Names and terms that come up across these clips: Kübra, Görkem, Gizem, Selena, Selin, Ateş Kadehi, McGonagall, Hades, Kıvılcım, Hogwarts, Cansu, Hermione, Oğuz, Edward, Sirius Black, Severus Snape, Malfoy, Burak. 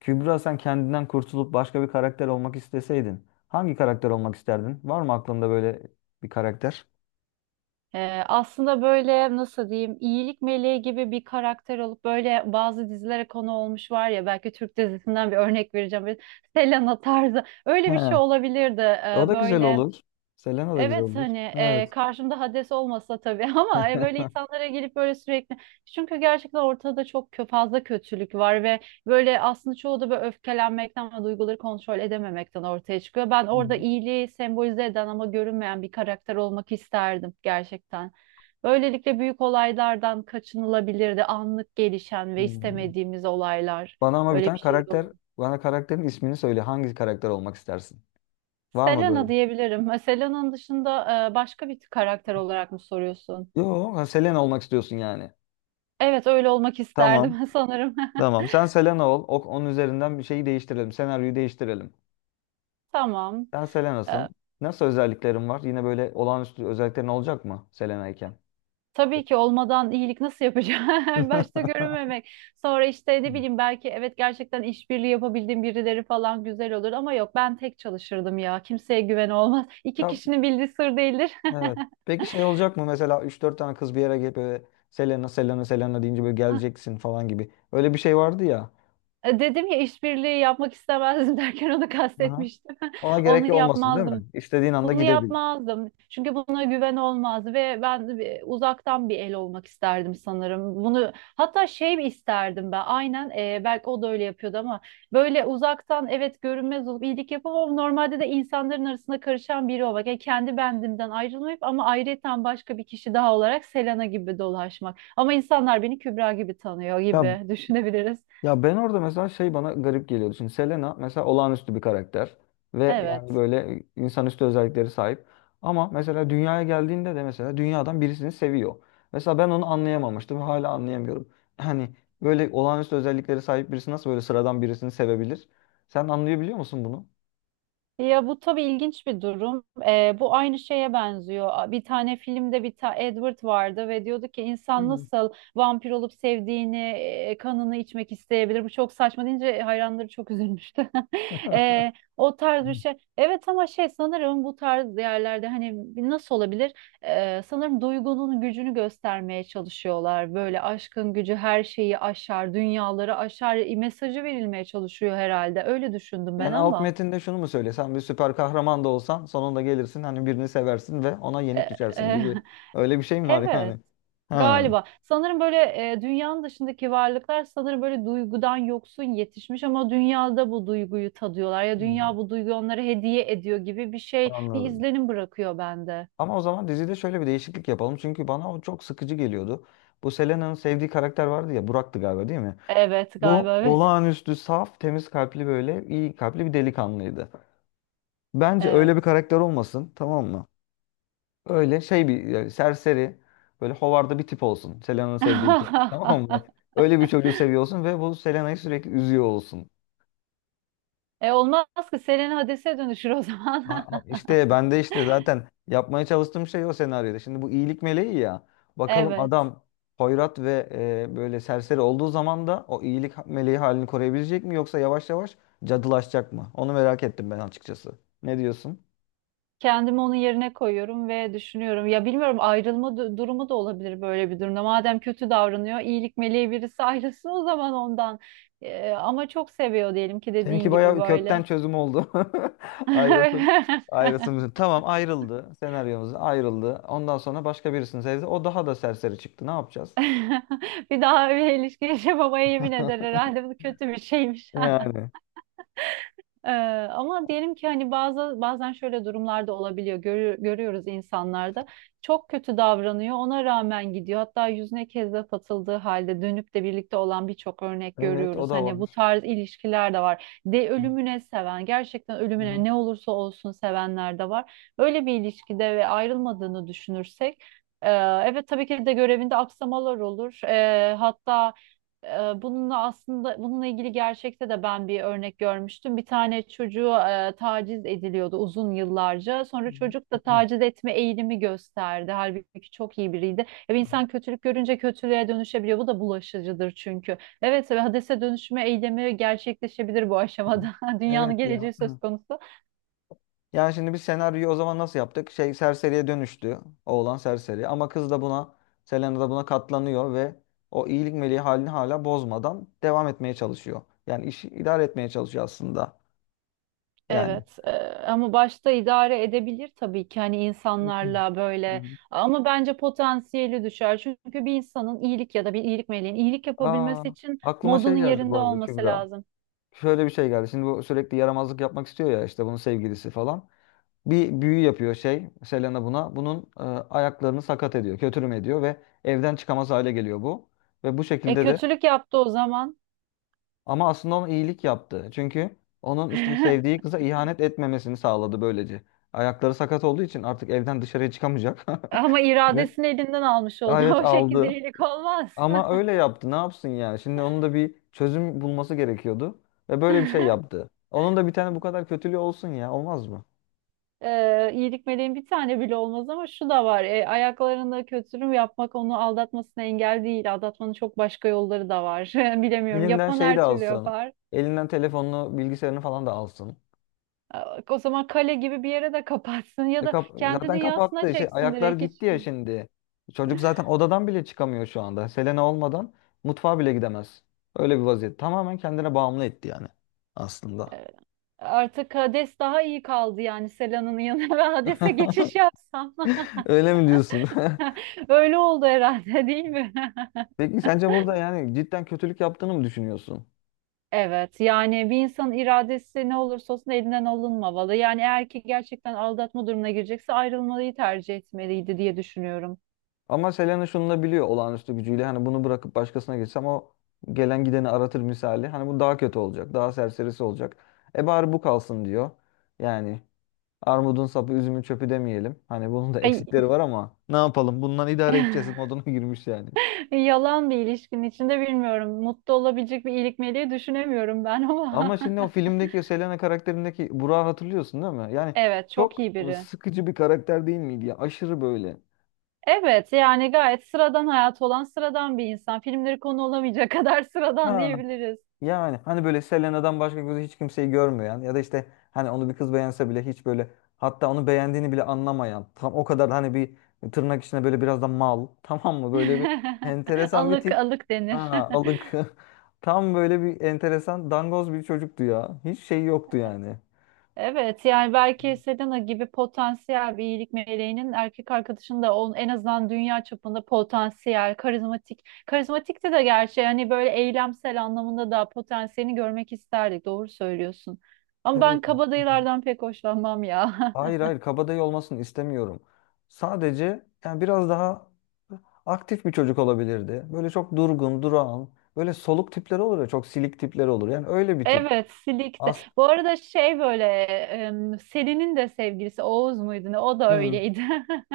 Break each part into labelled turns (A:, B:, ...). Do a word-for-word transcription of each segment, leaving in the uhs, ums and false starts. A: Kübra, sen kendinden kurtulup başka bir karakter olmak isteseydin hangi karakter olmak isterdin? Var mı aklında böyle bir karakter?
B: Ee, aslında böyle nasıl diyeyim iyilik meleği gibi bir karakter olup böyle bazı dizilere konu olmuş var ya, belki Türk dizisinden bir örnek vereceğim. Böyle Selena tarzı
A: He,
B: öyle bir şey olabilirdi.
A: o
B: Ee,
A: da güzel
B: böyle.
A: olur. Selena da güzel
B: Evet,
A: olur.
B: hani
A: Evet.
B: e, karşımda Hades olmasa tabii ama e, böyle insanlara gelip böyle sürekli çünkü gerçekten ortada çok kö- fazla kötülük var ve böyle aslında çoğu da böyle öfkelenmekten ve duyguları kontrol edememekten ortaya çıkıyor. Ben
A: Hı hı.
B: orada iyiliği sembolize eden ama görünmeyen bir karakter olmak isterdim gerçekten. Böylelikle büyük olaylardan kaçınılabilirdi. Anlık gelişen ve
A: Hmm.
B: istemediğimiz olaylar,
A: Bana ama bir
B: öyle bir
A: tane
B: şey
A: karakter,
B: olabilir.
A: bana karakterin ismini söyle. Hangi karakter olmak istersin? Var mı böyle?
B: Selena diyebilirim. Selena'nın dışında e, başka bir karakter olarak mı soruyorsun?
A: Yok, ha, Selena olmak istiyorsun yani.
B: Evet, öyle olmak
A: Tamam.
B: isterdim sanırım.
A: Tamam. Sen Selena ol. O, onun üzerinden bir şeyi değiştirelim. Senaryoyu değiştirelim.
B: Tamam.
A: Sen Selena'sın.
B: Ee,
A: Nasıl özelliklerin var? Yine böyle olağanüstü özelliklerin olacak mı Selena iken?
B: tabii ki olmadan iyilik nasıl yapacağım? Başta görünmemek. Sonra işte ne bileyim, belki evet gerçekten işbirliği yapabildiğim birileri falan güzel olur ama yok, ben tek çalışırdım ya. Kimseye güven olmaz. İki
A: Ya,
B: kişinin bildiği sır değildir.
A: evet. Peki şey olacak mı, mesela üç dört tane kız bir yere gelip böyle Selena Selena Selena deyince böyle geleceksin falan gibi. Öyle bir şey vardı ya.
B: Dedim ya, işbirliği yapmak istemezdim derken onu
A: Aha.
B: kastetmiştim.
A: Ona
B: Onu
A: gerek olmasın değil
B: yapmazdım.
A: mi? İstediğin anda
B: Bunu
A: gidebil.
B: yapmazdım. Çünkü buna güven olmaz ve ben bir- uzaktan bir el olmak isterdim sanırım. Bunu hatta şey isterdim ben. Aynen, e, belki o da öyle yapıyordu ama böyle uzaktan, evet, görünmez olup iyilik yapıp ama normalde de insanların arasında karışan biri olmak. Yani kendi bendimden ayrılmayıp ama ayrıyeten başka bir kişi daha olarak Selena gibi dolaşmak. Ama insanlar beni Kübra gibi tanıyor
A: Ya
B: gibi düşünebiliriz.
A: Ya ben orada mesela şey bana garip geliyordu. Şimdi Selena mesela olağanüstü bir karakter ve yani
B: Evet.
A: böyle insanüstü özellikleri sahip. Ama mesela dünyaya geldiğinde de mesela dünyadan birisini seviyor. Mesela ben onu anlayamamıştım ve hala anlayamıyorum. Hani böyle olağanüstü özellikleri sahip birisi nasıl böyle sıradan birisini sevebilir? Sen anlayabiliyor musun bunu?
B: Ya bu tabii ilginç bir durum. Ee, bu aynı şeye benziyor. Bir tane filmde bir ta Edward vardı ve diyordu ki insan
A: Hmm.
B: nasıl vampir olup sevdiğini, e, kanını içmek isteyebilir? Bu çok saçma deyince hayranları çok üzülmüştü. Ee, o tarz bir şey. Evet ama şey, sanırım bu tarz yerlerde hani nasıl olabilir? Ee, sanırım duygunun gücünü göstermeye çalışıyorlar. Böyle aşkın gücü her şeyi aşar, dünyaları aşar mesajı verilmeye çalışıyor herhalde. Öyle düşündüm ben
A: Yani alt
B: ama.
A: metinde şunu mu söylesem, bir süper kahraman da olsan sonunda gelirsin hani birini seversin ve ona yenik
B: E- e,
A: düşersin gibi öyle bir şey mi var
B: evet.
A: yani? Ha.
B: Galiba. Sanırım böyle e, dünyanın dışındaki varlıklar sanırım böyle duygudan yoksun yetişmiş ama dünyada bu duyguyu tadıyorlar ya, dünya bu duyguyu onlara hediye ediyor gibi bir şey, bir
A: Anladım.
B: izlenim bırakıyor bende.
A: Ama o zaman dizide şöyle bir değişiklik yapalım. Çünkü bana o çok sıkıcı geliyordu. Bu Selena'nın sevdiği karakter vardı ya, Burak'tı galiba değil mi?
B: Evet,
A: Bu
B: galiba evet.
A: olağanüstü saf, temiz kalpli, böyle iyi kalpli bir delikanlıydı. Bence
B: Evet.
A: öyle bir karakter olmasın, tamam mı? Öyle şey bir yani serseri, böyle hovarda bir tip olsun. Selena'nın sevdiği bir çocuk tamam mı? Öyle bir çocuğu seviyorsun ve bu Selena'yı sürekli üzüyor olsun.
B: E olmaz ki, Selena Hades'e dönüşür o
A: A-
B: zaman.
A: a- İşte ben de işte zaten yapmaya çalıştığım şey o senaryoda. Şimdi bu iyilik meleği ya. Bakalım
B: Evet.
A: adam hoyrat ve e, böyle serseri olduğu zaman da o iyilik ha- meleği halini koruyabilecek mi, yoksa yavaş yavaş cadılaşacak mı? Onu merak ettim ben açıkçası. Ne diyorsun?
B: Kendimi onun yerine koyuyorum ve düşünüyorum. Ya bilmiyorum, ayrılma du- durumu da olabilir böyle bir durumda. Madem kötü davranıyor, iyilik meleği birisi ayrılsın o zaman ondan. Ee, ama çok seviyor diyelim ki,
A: Seninki
B: dediğin gibi
A: bayağı kökten
B: böyle.
A: çözüm oldu. Ayrılsın. Ayrılsın. Tamam, ayrıldı. Senaryomuz ayrıldı. Ondan sonra başka birisini sevdi. O daha da serseri çıktı. Ne yapacağız?
B: Bir daha bir ilişki yaşamamaya yemin eder herhalde. Bu kötü bir şeymiş.
A: Yani.
B: Ee, Ama diyelim ki hani bazı, bazen şöyle durumlarda olabiliyor. Görü- görüyoruz insanlarda. Çok kötü davranıyor. Ona rağmen gidiyor. Hatta yüzüne kezzap atıldığı halde dönüp de birlikte olan birçok örnek
A: Evet, o
B: görüyoruz.
A: da
B: Hani bu
A: var.
B: tarz ilişkiler de var. De
A: Hı
B: ölümüne seven, gerçekten
A: hı.
B: ölümüne ne olursa olsun sevenler de var. Böyle bir ilişkide ve ayrılmadığını düşünürsek, e, evet tabii ki de görevinde aksamalar olur. E, hatta e, bununla aslında bununla ilgili gerçekte de ben bir örnek görmüştüm. Bir tane çocuğu e, taciz ediliyordu uzun yıllarca.
A: Hı
B: Sonra çocuk da
A: hı.
B: taciz etme eğilimi gösterdi. Halbuki çok iyi biriydi. E, bir insan kötülük görünce kötülüğe dönüşebiliyor. Bu da bulaşıcıdır çünkü. Evet, ve hadise dönüşme eylemi gerçekleşebilir bu
A: Hı hı.
B: aşamada. Dünyanın
A: Evet ya.
B: geleceği söz
A: Hı.
B: konusu.
A: Yani şimdi biz senaryoyu o zaman nasıl yaptık? Şey, serseriye dönüştü. Oğlan serseri. Ama kız da buna, Selena da buna katlanıyor ve o iyilik meleği halini hala bozmadan devam etmeye çalışıyor. Yani işi idare etmeye çalışıyor aslında. Yani.
B: Evet e, ama başta idare edebilir tabii ki hani
A: Hı
B: insanlarla böyle,
A: hı.
B: ama bence potansiyeli düşer. Çünkü bir insanın iyilik ya da bir iyilik meleğin iyilik
A: Aa,
B: yapabilmesi için
A: aklıma şey
B: modunun
A: geldi bu
B: yerinde
A: arada
B: olması
A: Kübra.
B: lazım.
A: Şöyle bir şey geldi. Şimdi bu sürekli yaramazlık yapmak istiyor ya, işte bunun sevgilisi falan. Bir büyü yapıyor şey, Selena buna. Bunun e, ayaklarını sakat ediyor, kötürüm ediyor ve evden çıkamaz hale geliyor bu. Ve bu
B: E,
A: şekilde de
B: kötülük yaptı o zaman
A: ama aslında ona iyilik yaptı. Çünkü onun işte sevdiği kıza ihanet etmemesini sağladı böylece. Ayakları sakat olduğu için artık evden dışarıya çıkamayacak.
B: ama
A: Ve
B: iradesini elinden almış oldu.
A: evet,
B: O şekilde
A: aldı.
B: iyilik olmaz.
A: Ama öyle yaptı. Ne yapsın yani? Şimdi onun da bir çözüm bulması gerekiyordu. Ve böyle bir şey yaptı. Onun da bir tane bu kadar kötülüğü olsun ya. Olmaz mı?
B: E, iyilik meleğin bir tane bile olmaz ama şu da var. E, ayaklarında kötülük yapmak onu aldatmasına engel değil. Aldatmanın çok başka yolları da var. Bilemiyorum.
A: Elinden
B: Yapan
A: şeyi de
B: her türlü
A: alsın.
B: yapar.
A: Elinden telefonunu, bilgisayarını falan da alsın.
B: O zaman kale gibi bir yere de kapatsın ya
A: E
B: da
A: kap
B: kendi
A: zaten
B: dünyasına
A: kapattı. Şey,
B: çeksin
A: ayaklar
B: direkt hiç.
A: gitti ya şimdi. Çocuk zaten odadan bile çıkamıyor şu anda. Selena olmadan mutfağa bile gidemez. Öyle bir vaziyet. Tamamen kendine bağımlı etti yani aslında.
B: Ee, Artık Hades daha iyi kaldı yani Selan'ın yanına ve Hades'e geçiş yapsam.
A: Öyle mi diyorsun?
B: Öyle oldu herhalde değil mi?
A: Peki sence burada yani cidden kötülük yaptığını mı düşünüyorsun?
B: Evet, yani bir insanın iradesi ne olursa olsun elinden alınmamalı. Yani eğer ki gerçekten aldatma durumuna girecekse ayrılmayı tercih etmeliydi diye düşünüyorum.
A: Ama Selena şunu da biliyor olağanüstü gücüyle. Hani bunu bırakıp başkasına geçsem o gelen gideni aratır misali. Hani bu daha kötü olacak. Daha serserisi olacak. E bari bu kalsın diyor. Yani armudun sapı, üzümün çöpü demeyelim. Hani bunun da
B: Ay,
A: eksikleri var ama ne yapalım? Bundan idare edeceğiz moduna girmiş yani.
B: yalan bir ilişkinin içinde bilmiyorum. Mutlu olabilecek bir iyilik meleği düşünemiyorum ben
A: Ama
B: ama.
A: şimdi o filmdeki o Selena karakterindeki Burak'ı hatırlıyorsun değil mi? Yani
B: Evet, çok
A: çok
B: iyi biri.
A: sıkıcı bir karakter değil miydi ya? Aşırı böyle.
B: Evet, yani gayet sıradan hayat olan sıradan bir insan. Filmleri konu olamayacak kadar sıradan
A: Ha.
B: diyebiliriz.
A: Yani hani böyle Selena'dan başka gözü hiç kimseyi görmeyen ya da işte hani onu bir kız beğense bile hiç böyle, hatta onu beğendiğini bile anlamayan, tam o kadar hani bir tırnak içinde böyle biraz da mal tamam mı, böyle bir enteresan bir
B: Alık
A: tip,
B: alık denir.
A: ha, alık tam böyle bir enteresan dangoz bir çocuktu ya, hiç şey yoktu yani.
B: Evet, yani belki Selena gibi potansiyel bir iyilik meleğinin erkek arkadaşının da on en azından dünya çapında potansiyel, karizmatik. Karizmatikti de gerçi, hani böyle eylemsel anlamında da potansiyelini görmek isterdik. Doğru söylüyorsun. Ama ben
A: Evet.
B: kabadayılardan pek hoşlanmam ya.
A: Hayır hayır, kabadayı olmasını istemiyorum. Sadece yani biraz daha aktif bir çocuk olabilirdi. Böyle çok durgun, durağan, böyle soluk tipler olur ya, çok silik tipler olur. Yani öyle bir tip.
B: Evet, silikte.
A: As
B: Bu arada şey böyle em, Selin'in de sevgilisi Oğuz muydu ne? O da
A: Hı.
B: öyleydi.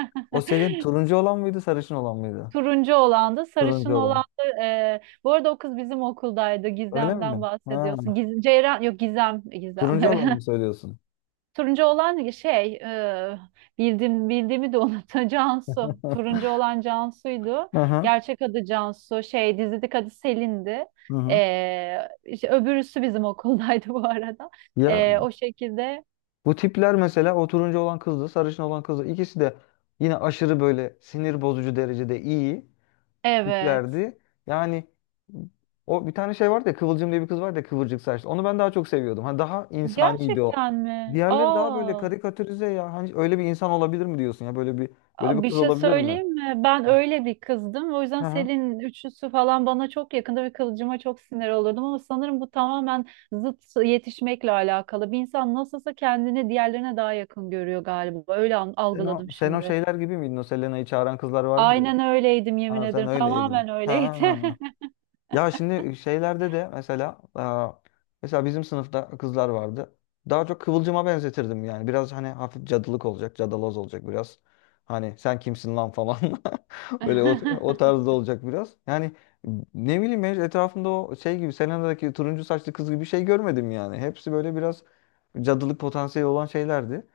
A: O Selin turuncu olan mıydı, sarışın olan mıydı?
B: Turuncu olan da
A: Turuncu
B: sarışın
A: olan.
B: olandı. E, bu arada o kız bizim okuldaydı.
A: Öyle mi?
B: Gizem'den
A: Ha,
B: bahsediyorsun. Giz Ceyran yok, Gizem, Gizem.
A: turuncu olanı mı söylüyorsun?
B: Turuncu olan şey e, bildim bildiğimi de unuttum, Cansu. Turuncu olan Cansu'ydu.
A: Hı hı.
B: Gerçek adı Cansu. Şey, dizideki adı Selin'di.
A: Hı hı.
B: E, işte öbürüsü bizim okuldaydı bu arada.
A: Ya,
B: E, o şekilde.
A: bu tipler mesela, o turuncu olan kızdı, sarışın olan kızdı. İkisi de yine aşırı böyle sinir bozucu derecede iyi
B: Evet.
A: tiplerdi. Yani o bir tane şey vardı ya, Kıvılcım diye bir kız vardı ya kıvırcık saçlı. Onu ben daha çok seviyordum. Hani daha insaniydi o.
B: Gerçekten mi?
A: Diğerleri daha böyle
B: Aa.
A: karikatürize ya. Hani öyle bir insan olabilir mi diyorsun ya? Böyle bir böyle bir
B: Aa, bir
A: kız
B: şey
A: olabilir mi?
B: söyleyeyim mi? Ben
A: Ha.
B: öyle bir kızdım. O
A: Hı
B: yüzden
A: hı.
B: Selin üçlüsü falan bana çok yakında ve kılıcıma çok sinir olurdum. Ama sanırım bu tamamen zıt yetişmekle alakalı. Bir insan nasılsa kendini diğerlerine daha yakın görüyor galiba. Öyle an-
A: Sen o,
B: algıladım
A: sen o
B: şimdi.
A: şeyler gibi miydin? O Selena'yı çağıran kızlar vardı ya.
B: Aynen öyleydim, yemin
A: Ha, sen
B: ederim.
A: öyleydin.
B: Tamamen öyleydi.
A: Ha. Ya şimdi şeylerde de mesela aa, mesela bizim sınıfta kızlar vardı. Daha çok kıvılcıma benzetirdim yani. Biraz hani hafif cadılık olacak, cadaloz olacak biraz. Hani sen kimsin lan falan. Böyle o, o tarzda olacak biraz. Yani ne bileyim, ben etrafımda o şey gibi Selena'daki turuncu saçlı kız gibi bir şey görmedim yani. Hepsi böyle biraz cadılık potansiyeli olan şeylerdi.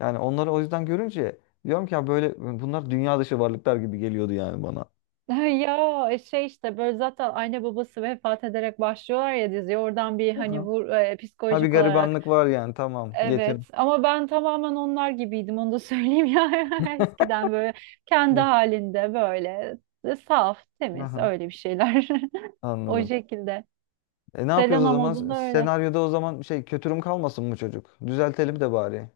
A: Yani onları o yüzden görünce diyorum ki ya böyle bunlar dünya dışı varlıklar gibi geliyordu yani bana.
B: Ya e, şey, işte böyle zaten anne babası vefat ederek başlıyorlar ya diziye. Oradan bir hani vur, e,
A: Ha, bir
B: psikolojik olarak.
A: garibanlık var yani, tamam.
B: Evet
A: Yetim.
B: ama ben tamamen onlar gibiydim, onu da söyleyeyim ya, eskiden böyle kendi
A: Hı.
B: halinde böyle e, saf temiz,
A: Aha,
B: öyle bir şeyler o
A: anladım.
B: şekilde.
A: E ne yapıyoruz o
B: Selena
A: zaman?
B: modunda öyle.
A: Senaryoda o zaman şey, kötürüm kalmasın bu çocuk? Düzeltelim de bari.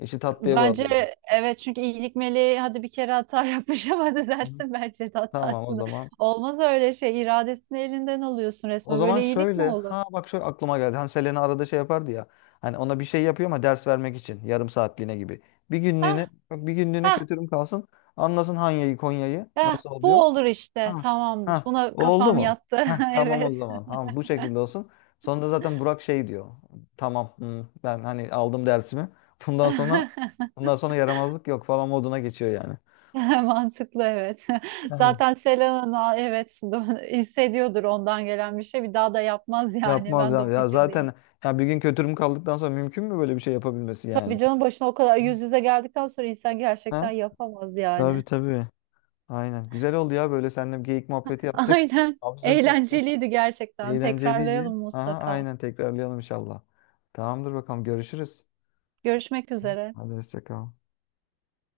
A: İşi tatlıya bağlayalım.
B: Bence evet, çünkü iyilik meleği hadi bir kere hata yapmış ama
A: Hı.
B: düzelsin bence de
A: Tamam o
B: hatasını.
A: zaman.
B: Olmaz öyle şey, iradesini elinden alıyorsun
A: O
B: resmen,
A: zaman
B: böyle iyilik
A: şöyle.
B: mi olur?
A: Ha bak, şöyle aklıma geldi. Hani Selena arada şey yapardı ya. Hani ona bir şey yapıyor ama ders vermek için. Yarım saatliğine gibi. Bir
B: Hah
A: günlüğüne, bak, bir günlüğüne
B: hah
A: kötürüm kalsın. Anlasın Hanya'yı Konya'yı
B: hah,
A: nasıl oluyor.
B: bu olur işte,
A: Ha,
B: tamamdır,
A: ha,
B: buna
A: oldu
B: kafam
A: mu?
B: yattı.
A: Heh, tamam o
B: Evet.
A: zaman. Tamam, bu şekilde olsun. Sonra zaten Burak şey diyor. Tamam hmm, ben hani aldım dersimi. Bundan sonra bundan sonra yaramazlık yok falan moduna geçiyor yani.
B: Mantıklı, evet.
A: Yani
B: Zaten Selena'nın evet hissediyordur ondan gelen bir şey. Bir daha da yapmaz yani.
A: yapmaz
B: Ben de o
A: yani. Ya
B: fikirdeyim.
A: zaten ya bir gün kötürüm kaldıktan sonra mümkün mü böyle bir şey yapabilmesi
B: Tabii
A: yani?
B: canım, başına o kadar yüz yüze geldikten sonra insan gerçekten
A: Ha?
B: yapamaz
A: Tabii
B: yani.
A: tabii. Aynen. Güzel oldu ya, böyle seninle bir geyik muhabbeti yaptık.
B: Aynen.
A: Absürt oldu.
B: Eğlenceliydi gerçekten.
A: Eğlenceliydi.
B: Tekrarlayalım
A: Aha,
B: mutlaka.
A: aynen, tekrarlayalım inşallah. Tamamdır bakalım, görüşürüz.
B: Görüşmek üzere.
A: Hadi hoşça kal.